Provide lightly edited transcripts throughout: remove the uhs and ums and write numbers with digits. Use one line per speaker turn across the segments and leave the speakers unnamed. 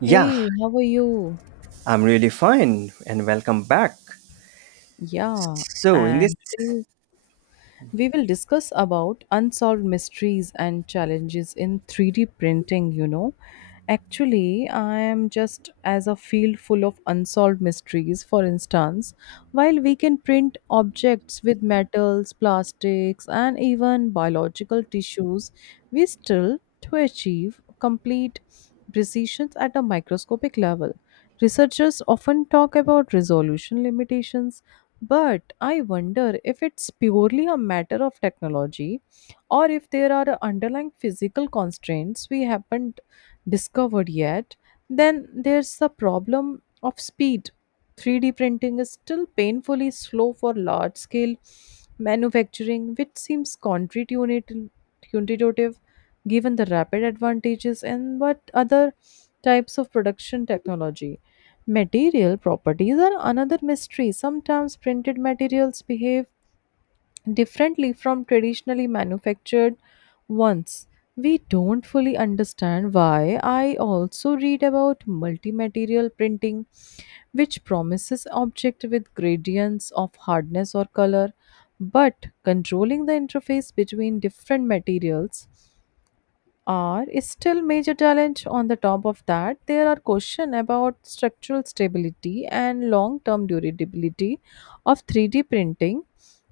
Yeah,
Hey, how are you?
I'm really fine and welcome back.
Yeah,
So, in this,
and today, We will discuss about unsolved mysteries and challenges in 3D printing. Actually, I am just as a field full of unsolved mysteries. For instance, while we can print objects with metals, plastics, and even biological tissues, we still to achieve complete precision at a microscopic level. Researchers often talk about resolution limitations, but I wonder if it's purely a matter of technology or if there are underlying physical constraints we haven't discovered yet. Then there's the problem of speed. 3D printing is still painfully slow for large scale manufacturing, which seems counterintuitive given the rapid advantages and what other types of production technology. Material properties are another mystery. Sometimes printed materials behave differently from traditionally manufactured ones. We don't fully understand why. I also read about multi material printing, which promises object with gradients of hardness or color, but controlling the interface between different materials are is still major challenge. On the top of that, there are question about structural stability and long term durability of 3D printing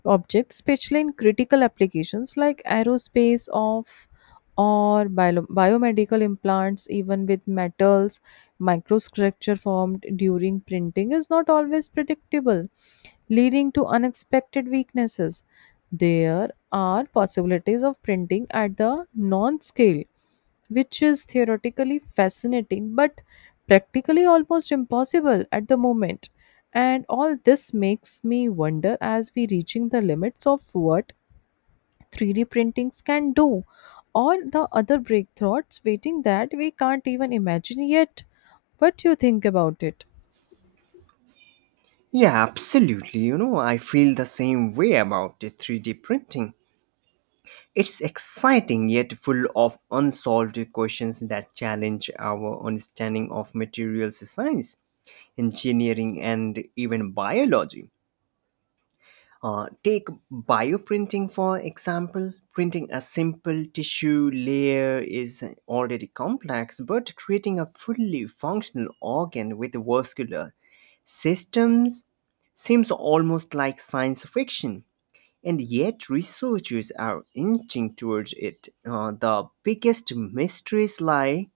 objects, especially in critical applications like aerospace of or biomedical implants. Even with metals, microstructure formed during printing is not always predictable, leading to unexpected weaknesses. There are possibilities of printing at the non scale, which is theoretically fascinating but practically almost impossible at the moment. And all this makes me wonder, as we reaching the limits of what 3D printings can do, or the other breakthroughs waiting that we can't even imagine yet. What do you think about it?
yeah, absolutely, you know, I feel the same way about the 3D printing. It's exciting yet full of unsolved questions that challenge our understanding of materials science, engineering, and even biology. Take bioprinting for example. Printing a simple tissue layer is already complex, but creating a fully functional organ with vascular systems seems almost like science fiction. And yet, researchers are inching towards it. The biggest mysteries lie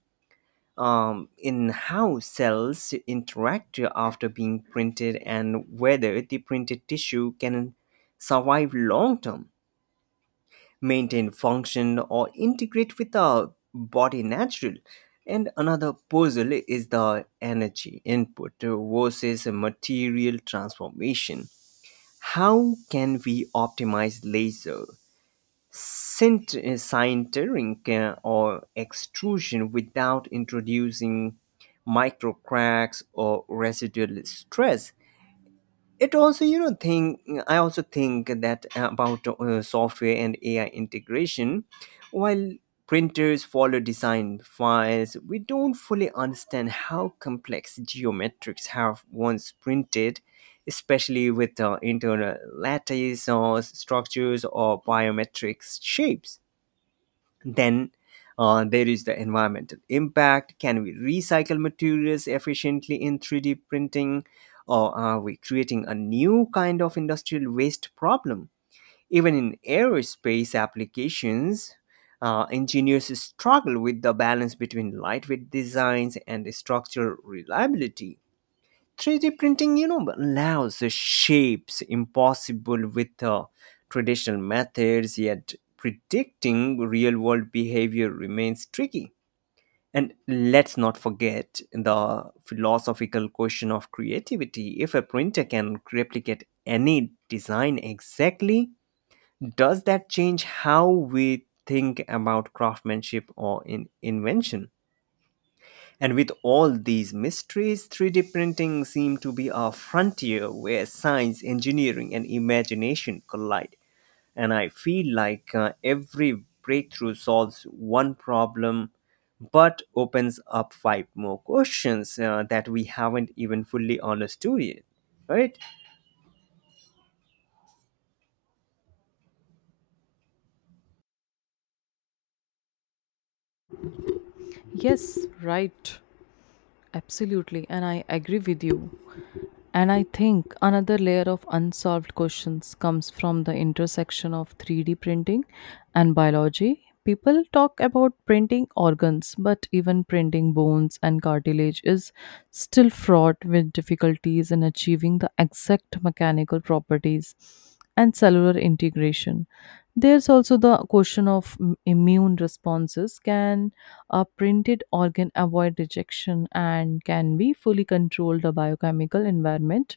in how cells interact after being printed and whether the printed tissue can survive long term, maintain function, or integrate with the body natural. And another puzzle is the energy input versus material transformation. How can we optimize laser sintering or extrusion without introducing micro cracks or residual stress it also you know think I also think that about software and AI integration while printers follow design files. We don't fully understand how complex geometrics have once printed, especially with internal lattice or structures or biometric shapes. Then There is the environmental impact. Can we recycle materials efficiently in 3D printing? Or are we creating a new kind of industrial waste problem? Even in aerospace applications, engineers struggle with the balance between lightweight designs and structural reliability. 3D printing, you know, allows shapes impossible with traditional methods, yet predicting real world behavior remains tricky. And let's not forget the philosophical question of creativity. If a printer can replicate any design exactly, does that change how we think about craftsmanship or invention? And with all these mysteries, 3D printing seemed to be a frontier where science, engineering, and imagination collide. And I feel like every breakthrough solves one problem but opens up five more questions that we haven't even fully understood yet, right?
Yes, right. Absolutely. And I agree with you. And I think another layer of unsolved questions comes from the intersection of 3D printing and biology. People talk about printing organs, but even printing bones and cartilage is still fraught with difficulties in achieving the exact mechanical properties and cellular integration. There's also the question of immune responses. Can a printed organ avoid rejection, and can be fully controlled the biochemical environment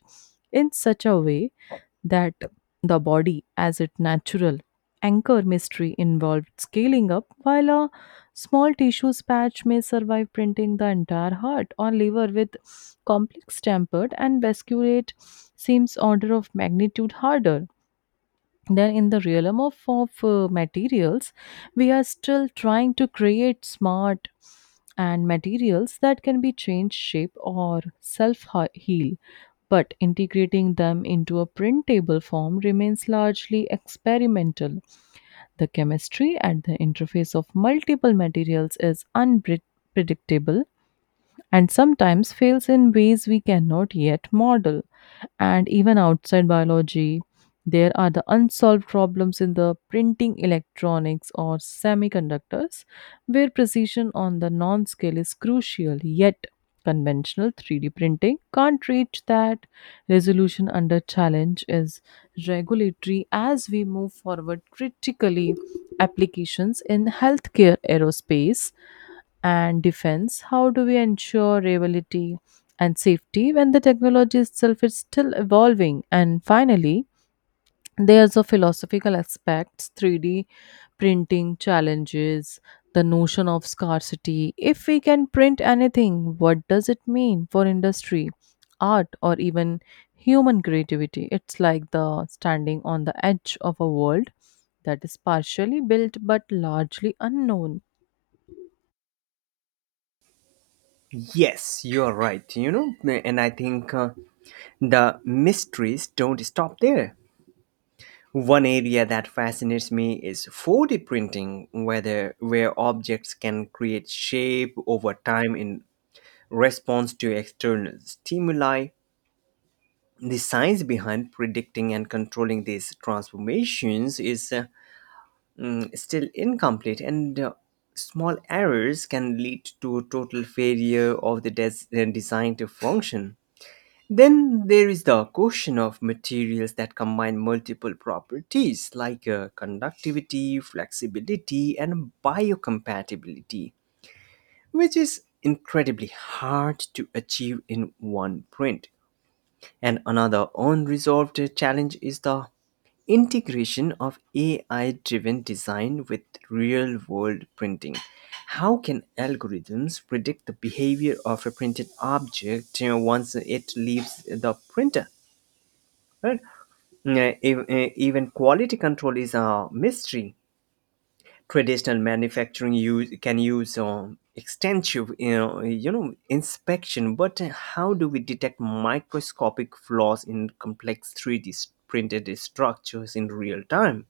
in such a way that the body as its natural anchor mystery involved scaling up, while a small tissue patch may survive printing the entire heart or liver with complex tempered and vasculate seems order of magnitude harder. Then in the realm of materials, we are still trying to create smart and materials that can be changed shape or self heal, but integrating them into a printable form remains largely experimental. The chemistry at the interface of multiple materials is unpredictable and sometimes fails in ways we cannot yet model. And even outside biology, there are the unsolved problems in the printing electronics or semiconductors, where precision on the non scale is crucial, yet conventional 3D printing can't reach that resolution. Under challenge is regulatory. As we move forward critically applications in healthcare, aerospace, and defense, how do we ensure reliability and safety when the technology itself is still evolving? And finally, there's a philosophical aspects 3D printing challenges, the notion of scarcity. If we can print anything, what does it mean for industry, art, or even human creativity? It's like the standing on the edge of a world that is partially built but largely unknown.
Yes, you're right, you know. And I think the mysteries don't stop there. One area that fascinates me is 4D printing, whether where objects can create shape over time in response to external stimuli. The science behind predicting and controlling these transformations is still incomplete, and small errors can lead to total failure of the design to function. Then there is the question of materials that combine multiple properties like conductivity, flexibility, and biocompatibility, which is incredibly hard to achieve in one print. And another unresolved challenge is the integration of AI driven design with real world printing. How can algorithms predict the behavior of a printed object, you know, once it leaves the printer? Right? Even quality control is a mystery. Traditional manufacturing use can use extensive, inspection, but how do we detect microscopic flaws in complex 3D D printed structures in real time?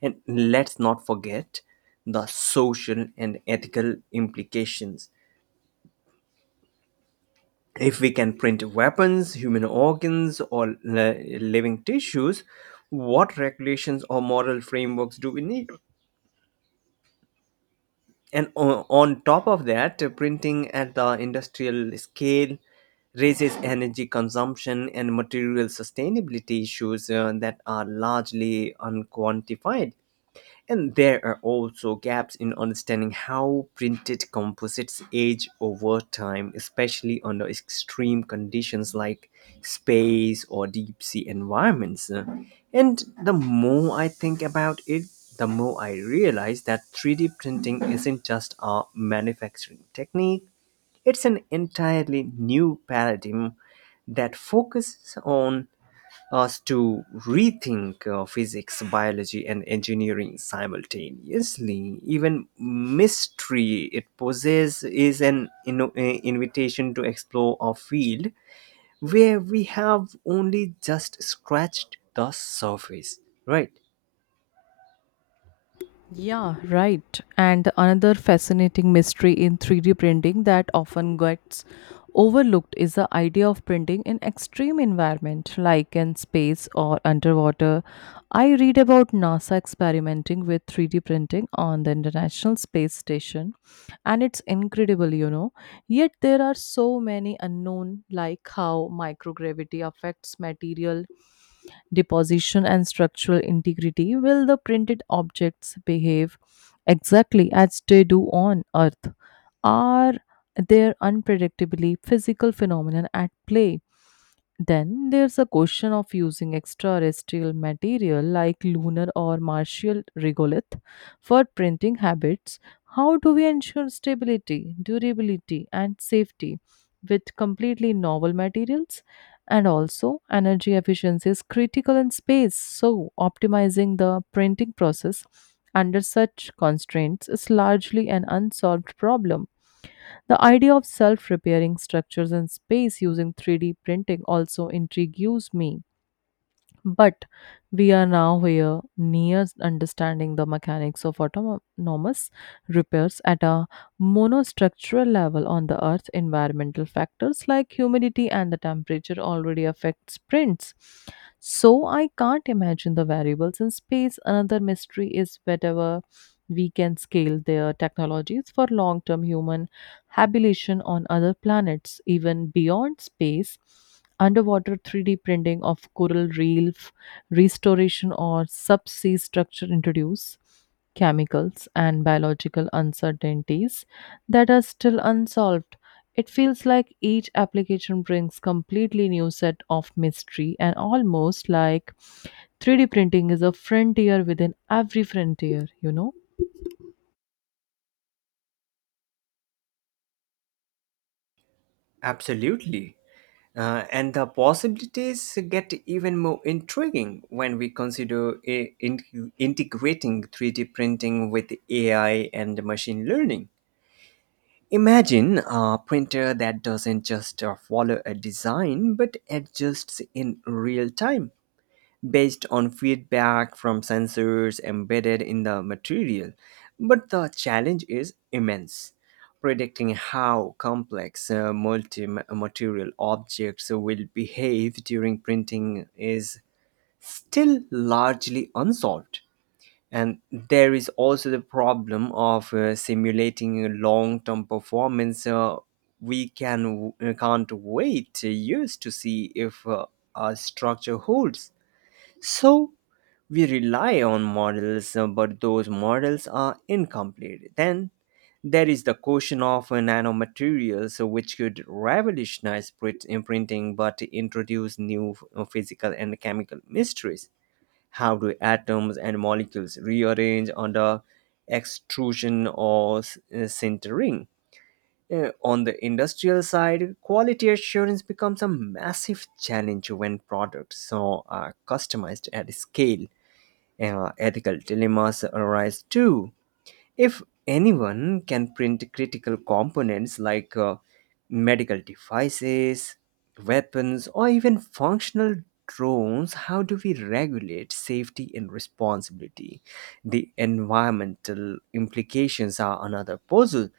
And let's not forget the social and ethical implications. If we can print weapons, human organs, or living tissues, what regulations or moral frameworks do we need? And on top of that, printing at the industrial scale raises energy consumption and material sustainability issues that are largely unquantified. And there are also gaps in understanding how printed composites age over time, especially under extreme conditions like space or deep sea environments. And the more I think about it, the more I realize that 3D printing isn't just a manufacturing technique, it's an entirely new paradigm that focuses on us to rethink physics, biology, and engineering simultaneously. Even mystery it poses is an invitation to explore a field where we have only just scratched the surface. Right?
Yeah, right. And another fascinating mystery in 3D printing that often gets overlooked is the idea of printing in extreme environment like in space or underwater. I read about NASA experimenting with 3D printing on the International Space Station, and it's incredible, you know. Yet there are so many unknown like how microgravity affects material deposition and structural integrity. Will the printed objects behave exactly as they do on Earth? Are there unpredictably physical phenomena at play? Then there's a question of using extraterrestrial material like lunar or martial regolith for printing habits. How do we ensure stability, durability, and safety with completely novel materials? And also, energy efficiency is critical in space, so optimizing the printing process under such constraints is largely an unsolved problem. The idea of self repairing structures in space using 3D printing also intrigues me. But we are now here near understanding the mechanics of autonomous repairs at a monostructural level on the Earth. Environmental factors like humidity and the temperature already affect sprints. So I can't imagine the variables in space. Another mystery is whatever we can scale their technologies for long term human habitation on other planets. Even beyond space, underwater 3D printing of coral reef restoration or subsea structure introduce chemicals and biological uncertainties that are still unsolved. It feels like each application brings completely new set of mystery, and almost like 3D printing is a frontier within every frontier, you know?
Absolutely. And the possibilities get even more intriguing when we consider integrating 3D printing with AI and machine learning. Imagine a printer that doesn't just follow a design but adjusts in real time based on feedback from sensors embedded in the material. But the challenge is immense. Predicting how complex multi material objects will behave during printing is still largely unsolved. And there is also the problem of simulating a long-term performance. We can't wait years to see if our structure holds. So we rely on models, but those models are incomplete. Then there is the question of nanomaterials, which could revolutionize imprinting, but introduce new physical and chemical mysteries. How do atoms and molecules rearrange under extrusion or sintering? On the industrial side, quality assurance becomes a massive challenge when products so are customized at scale. Ethical dilemmas arise too. If anyone can print critical components like medical devices, weapons, or even functional drones, how do we regulate safety and responsibility? The environmental implications are another puzzle.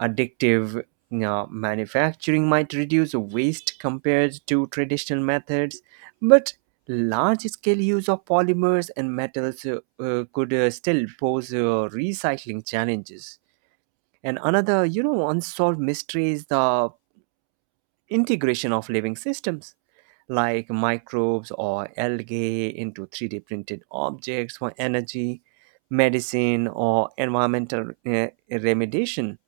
Addictive manufacturing might reduce waste compared to traditional methods, but large-scale use of polymers and metals could still pose recycling challenges. And another, you know, unsolved mystery is the integration of living systems like microbes or algae into 3D printed objects for energy, medicine, or environmental remediation.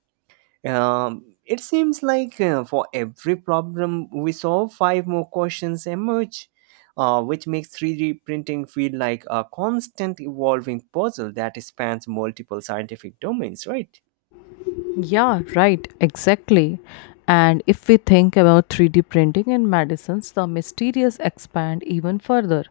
It seems like for every problem we solve, five more questions emerge, which makes 3D printing feel like a constant evolving puzzle that spans multiple scientific domains, right?
Yeah, right, exactly. And if we think about 3D printing in medicines, the mysterious expand even further.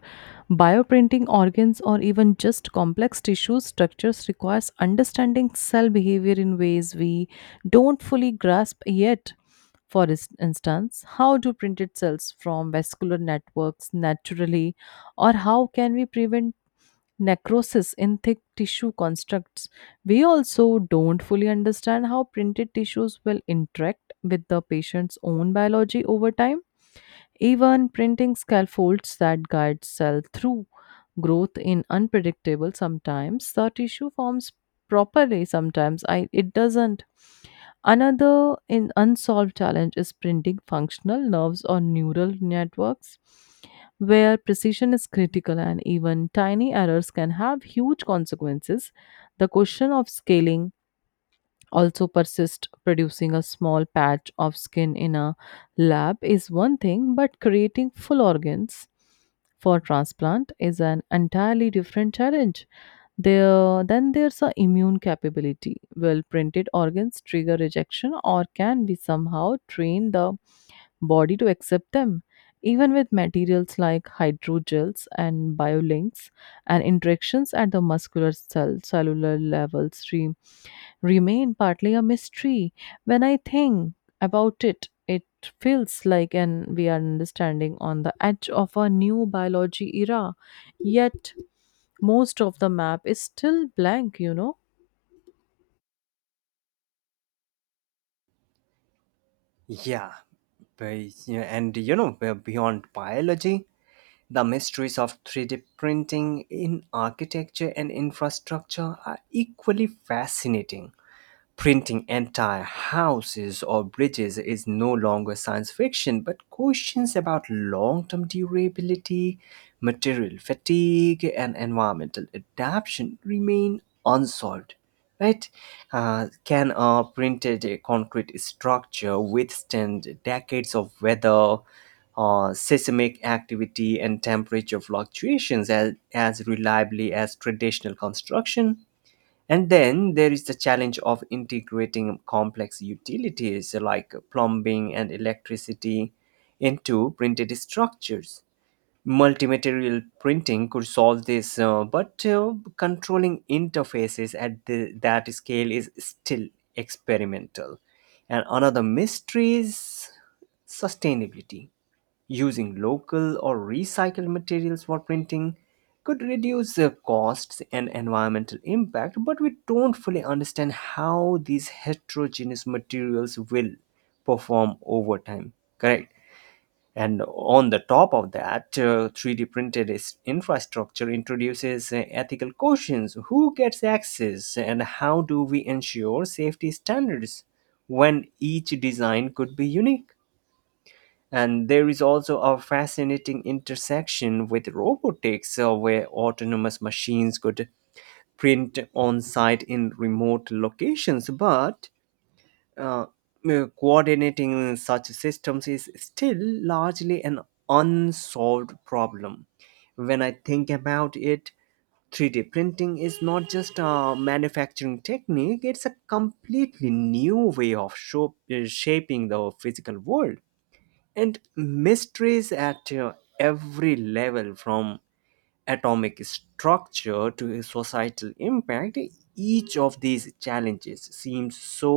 Bioprinting organs or even just complex tissue structures requires understanding cell behavior in ways we don't fully grasp yet. For instance, how do printed cells from vascular networks naturally, or how can we prevent necrosis in thick tissue constructs. We also don't fully understand how printed tissues will interact with the patient's own biology over time. Even printing scaffolds that guide cell through growth in unpredictable, sometimes the tissue forms properly, sometimes it doesn't. Another in unsolved challenge is printing functional nerves or neural networks, where precision is critical and even tiny errors can have huge consequences. The question of scaling also persists. Producing a small patch of skin in a lab is one thing, but creating full organs for transplant is an entirely different challenge. Then there's a immune capability. Well, printed organs trigger rejection, or can we somehow train the body to accept them? Even with materials like hydrogels and biolinks, and interactions at the muscular cellular levels remain partly a mystery. When I think about it, it feels like an we are understanding on the edge of a new biology era. Yet most of the map is still blank, you know.
Yeah. And you know, we're beyond biology. The mysteries of 3D printing in architecture and infrastructure are equally fascinating. Printing entire houses or bridges is no longer science fiction, but questions about long term durability, material fatigue, and environmental adaptation remain unsolved. Right? Can a printed concrete structure withstand decades of weather, seismic activity, and temperature fluctuations as reliably as traditional construction? And then there is the challenge of integrating complex utilities like plumbing and electricity into printed structures. Multimaterial printing could solve this, but controlling interfaces at that scale is still experimental. And another mystery is sustainability. Using local or recycled materials for printing could reduce the costs and environmental impact, but we don't fully understand how these heterogeneous materials will perform over time. Correct. And on the top of that, 3D printed infrastructure introduces ethical questions. Who gets access and how do we ensure safety standards when each design could be unique? And there is also a fascinating intersection with robotics, where autonomous machines could print on site in remote locations, but uh, coordinating such systems is still largely an unsolved problem. When I think about it, 3D printing is not just a manufacturing technique, it's a completely new way of shaping the physical world, and mysteries at every level from atomic structure to societal impact. Each of these challenges seems so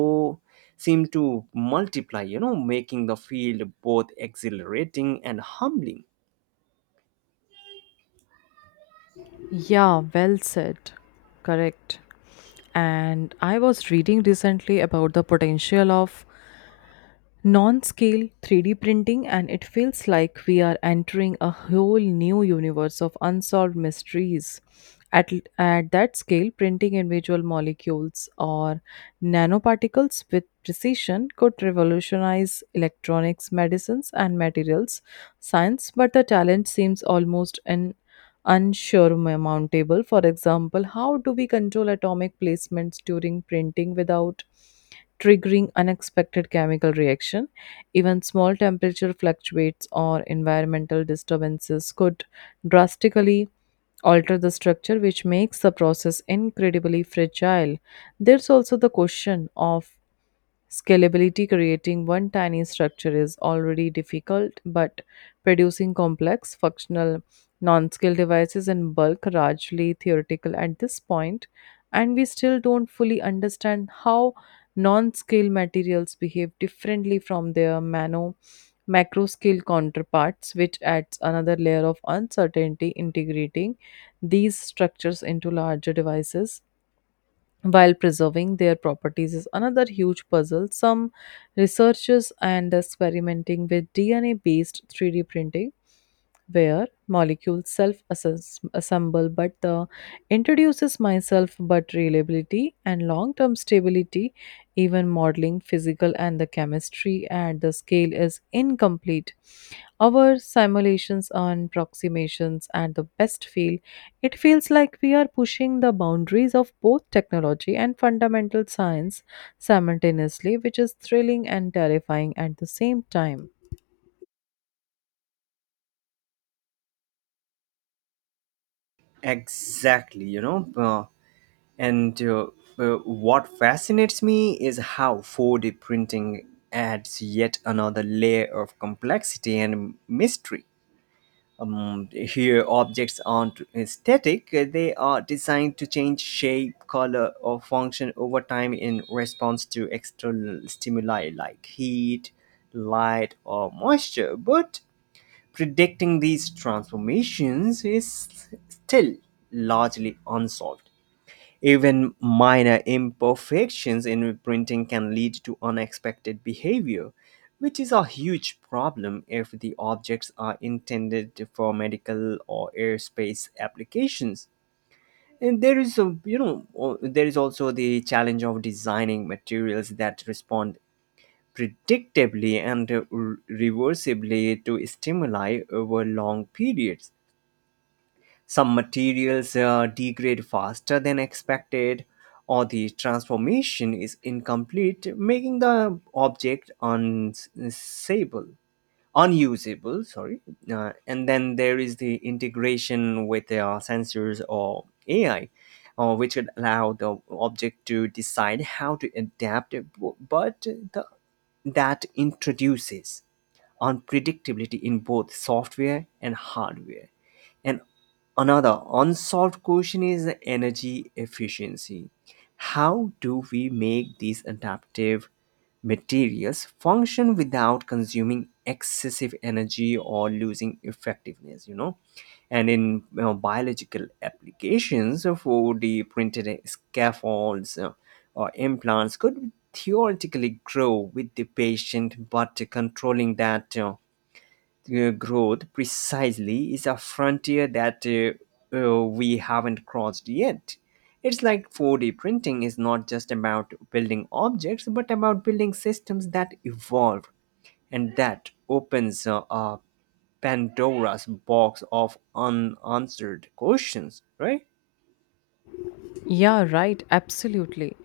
seem to multiply, you know, making the field both exhilarating and humbling.
Yeah, well said. Correct. And I was reading recently about the potential of non-scale 3D printing, and it feels like we are entering a whole new universe of unsolved mysteries. At that scale, printing individual molecules or nanoparticles with precision could revolutionize electronics, medicines, and materials science, but the talent seems almost in unsure amount table. For example, how do we control atomic placements during printing without triggering unexpected chemical reaction? Even small temperature fluctuates or environmental disturbances could drastically alter the structure, which makes the process incredibly fragile. There's also the question of scalability. Creating one tiny structure is already difficult, but producing complex, functional, non scale devices in bulk largely theoretical at this point, and we still don't fully understand how non scale materials behave differently from their mano macro scale counterparts, which adds another layer of uncertainty integrating these structures into larger devices while preserving their properties is another huge puzzle. Some researchers and experimenting with DNA based 3D printing where molecules self assemble, but the introduces myself but reliability and long term stability. Even modeling physical and the chemistry at the scale is incomplete. Our simulations and approximations at the best feel, it feels like we are pushing the boundaries of both technology and fundamental science simultaneously, which is thrilling and terrifying at the same time.
Exactly, you know. And What fascinates me is how 4D printing adds yet another layer of complexity and mystery. Here, objects aren't static, they are designed to change shape, color, or function over time in response to external stimuli like heat, light, or moisture. But predicting these transformations is still largely unsolved. Even minor imperfections in printing can lead to unexpected behavior, which is a huge problem if the objects are intended for medical or airspace applications. And there is a, you know, o- there is also the challenge of designing materials that respond predictably and reversibly to stimuli over long periods. Some materials degrade faster than expected, or the transformation is incomplete, making the object unusable. Sorry. And then there is the integration with sensors or AI, which would allow the object to decide how to adapt, but that introduces unpredictability in both software and hardware. And another unsolved question is the energy efficiency. How do we make these adaptive materials function without consuming excessive energy or losing effectiveness? You know, and in you know, biological applications, 4D printed scaffolds or implants could theoretically grow with the patient, but controlling that growth precisely is a frontier that we haven't crossed yet. It's like 4D printing is not just about building objects but about building systems that evolve, and that opens up Pandora's box of unanswered questions, right?
Yeah, right, absolutely.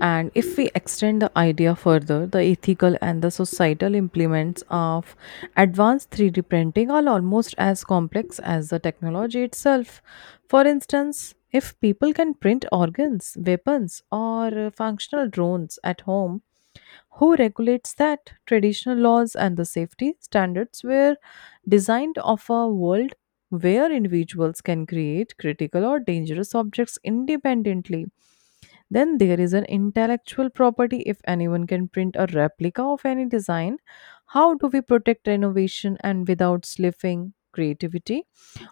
And if we extend the idea further, the ethical and the societal implements of advanced 3D printing are almost as complex as the technology itself. For instance, if people can print organs, weapons, or functional drones at home, who regulates that? Traditional laws and the safety standards were designed of a world where individuals can create critical or dangerous objects independently. Then there is an intellectual property. If anyone can print a replica of any design, how do we protect innovation and without slipping creativity?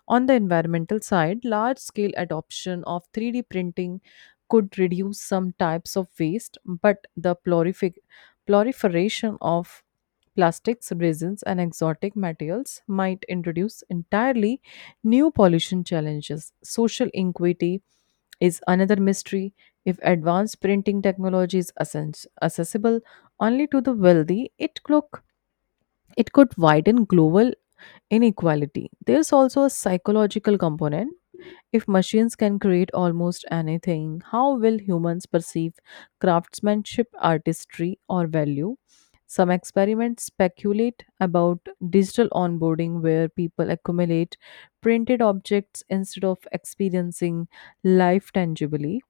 On the environmental side, large scale adoption of 3D printing could reduce some types of waste, but the proliferation of plastics, resins, and exotic materials might introduce entirely new pollution challenges. Social inequity is another mystery. If advanced printing technology is accessible only to the wealthy, it could widen global inequality. There's also a psychological component, if machines can create almost anything, how will humans perceive craftsmanship, artistry, or value? Some experiments speculate about digital onboarding where people accumulate printed objects instead of experiencing life tangibly.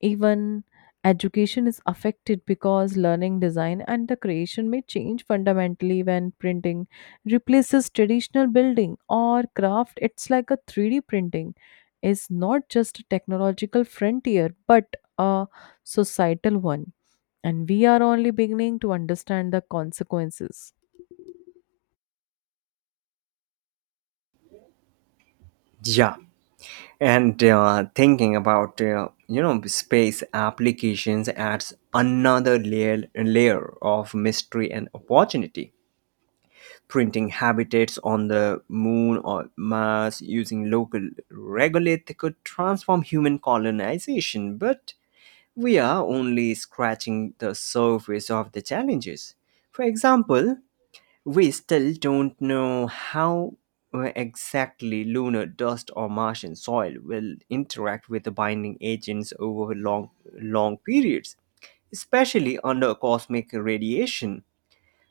Even education is affected because learning design and the creation may change fundamentally when printing replaces traditional building or craft. It's like a 3D printing is not just a technological frontier but a societal one, and we are only beginning to understand the consequences.
Yeah. And thinking about you know, space applications adds another layer of mystery and opportunity. Printing habitats on the moon or Mars using local regolith could transform human colonization, but we are only scratching the surface of the challenges. For example, we still don't know how exactly lunar dust or Martian soil will interact with the binding agents over long periods, especially under cosmic radiation.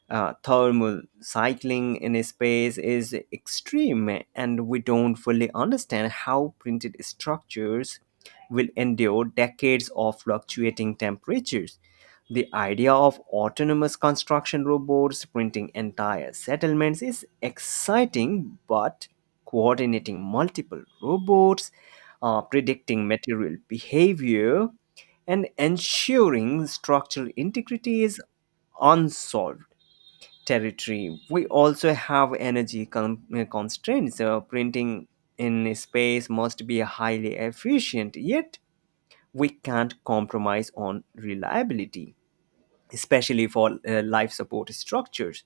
Thermal cycling in a space is extreme, and we don't fully understand how printed structures will endure decades of fluctuating temperatures. The idea of autonomous construction robots printing entire settlements is exciting, but coordinating multiple robots, predicting material behavior, and ensuring structural integrity is unsolved territory. We also have energy constraints. Printing in space must be highly efficient, yet we can't compromise on reliability, especially for life support structures.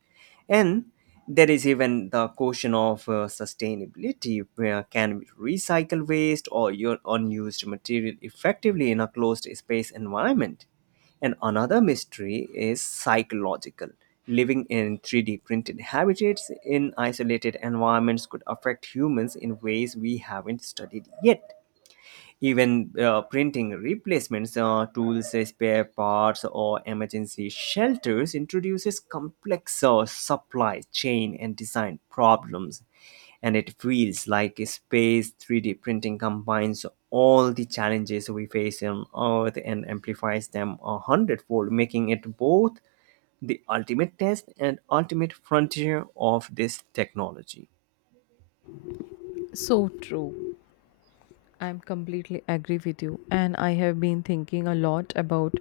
And there is even the question of sustainability. Where can we recycle waste or your unused material effectively in a closed space environment? And another mystery is psychological. Living in 3D printed habitats in isolated environments could affect humans in ways we haven't studied yet. Even printing replacements, tools, spare parts, or emergency shelters introduces complex supply chain and design problems. And it feels like space 3D printing combines all the challenges we face on earth and amplifies them a hundredfold, making it both the ultimate test and ultimate frontier of this technology.
So true. I'm completely agree with you, and I have been thinking a lot about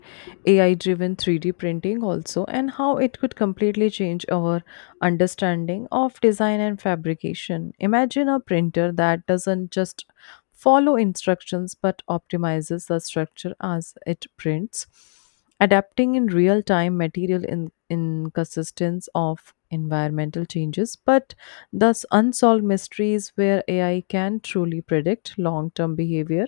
AI driven 3D printing also, and how it could completely change our understanding of design and fabrication. Imagine a printer that doesn't just follow instructions but optimizes the structure as it prints, adapting in real time material in consistence of environmental changes but thus, unsolved mysteries where AI can truly predict long term behavior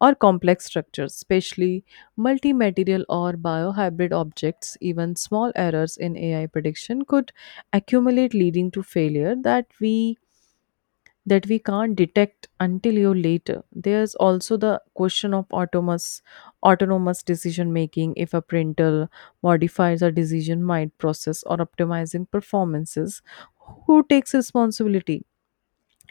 or complex structures, especially multi material or biohybrid objects. Even small errors in AI prediction could accumulate, leading to failure that we can't detect until you later. There's also the question of autonomous decision making. If a printer modifies a decision might process or optimizing performances, who takes responsibility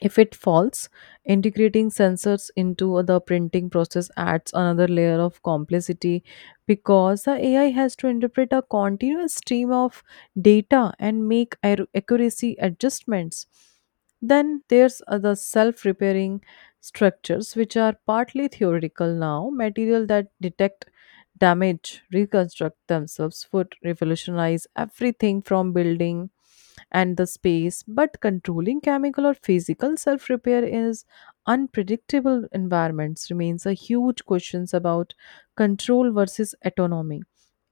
if it falls? Integrating sensors into the printing process adds another layer of complexity because the AI has to interpret a continuous stream of data and make accuracy adjustments. Then there's the self repairing structures, which are partly theoretical now, material that detect damage, reconstruct themselves, would revolutionize everything from building and the space, but controlling chemical or physical self repair is unpredictable environments remains a huge question about control versus autonomy.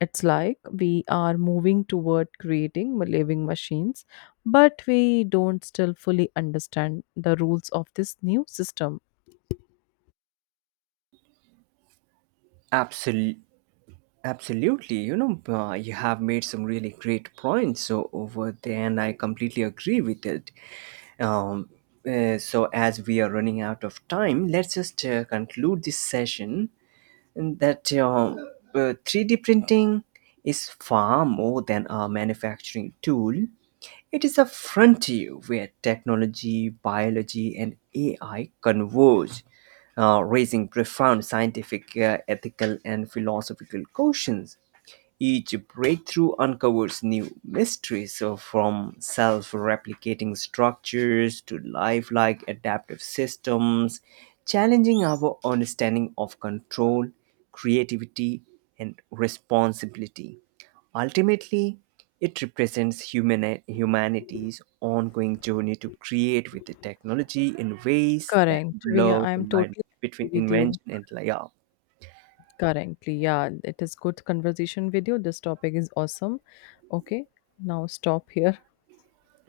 It's like we are moving toward creating living machines, but we don't still fully understand the rules of this new system.
absolutely Absolutely, you know, you have made some really great points so over there, and I completely agree with it. Um, so, as we are running out of time, let's just conclude this session that 3D printing is far more than a manufacturing tool. It is a frontier where technology, biology, and AI converge, raising profound scientific, ethical, and philosophical questions. Each breakthrough uncovers new mysteries, so from self replicating structures to lifelike adaptive systems, challenging our understanding of control, creativity, and responsibility. Ultimately, it represents humanity's ongoing journey to create with the technology in ways that
Correct. We
blur
I am
the line
totally
between
agree with you.
invention and layout.
Currently, yeah, it is good conversation with you. This topic is awesome. Okay, now stop here.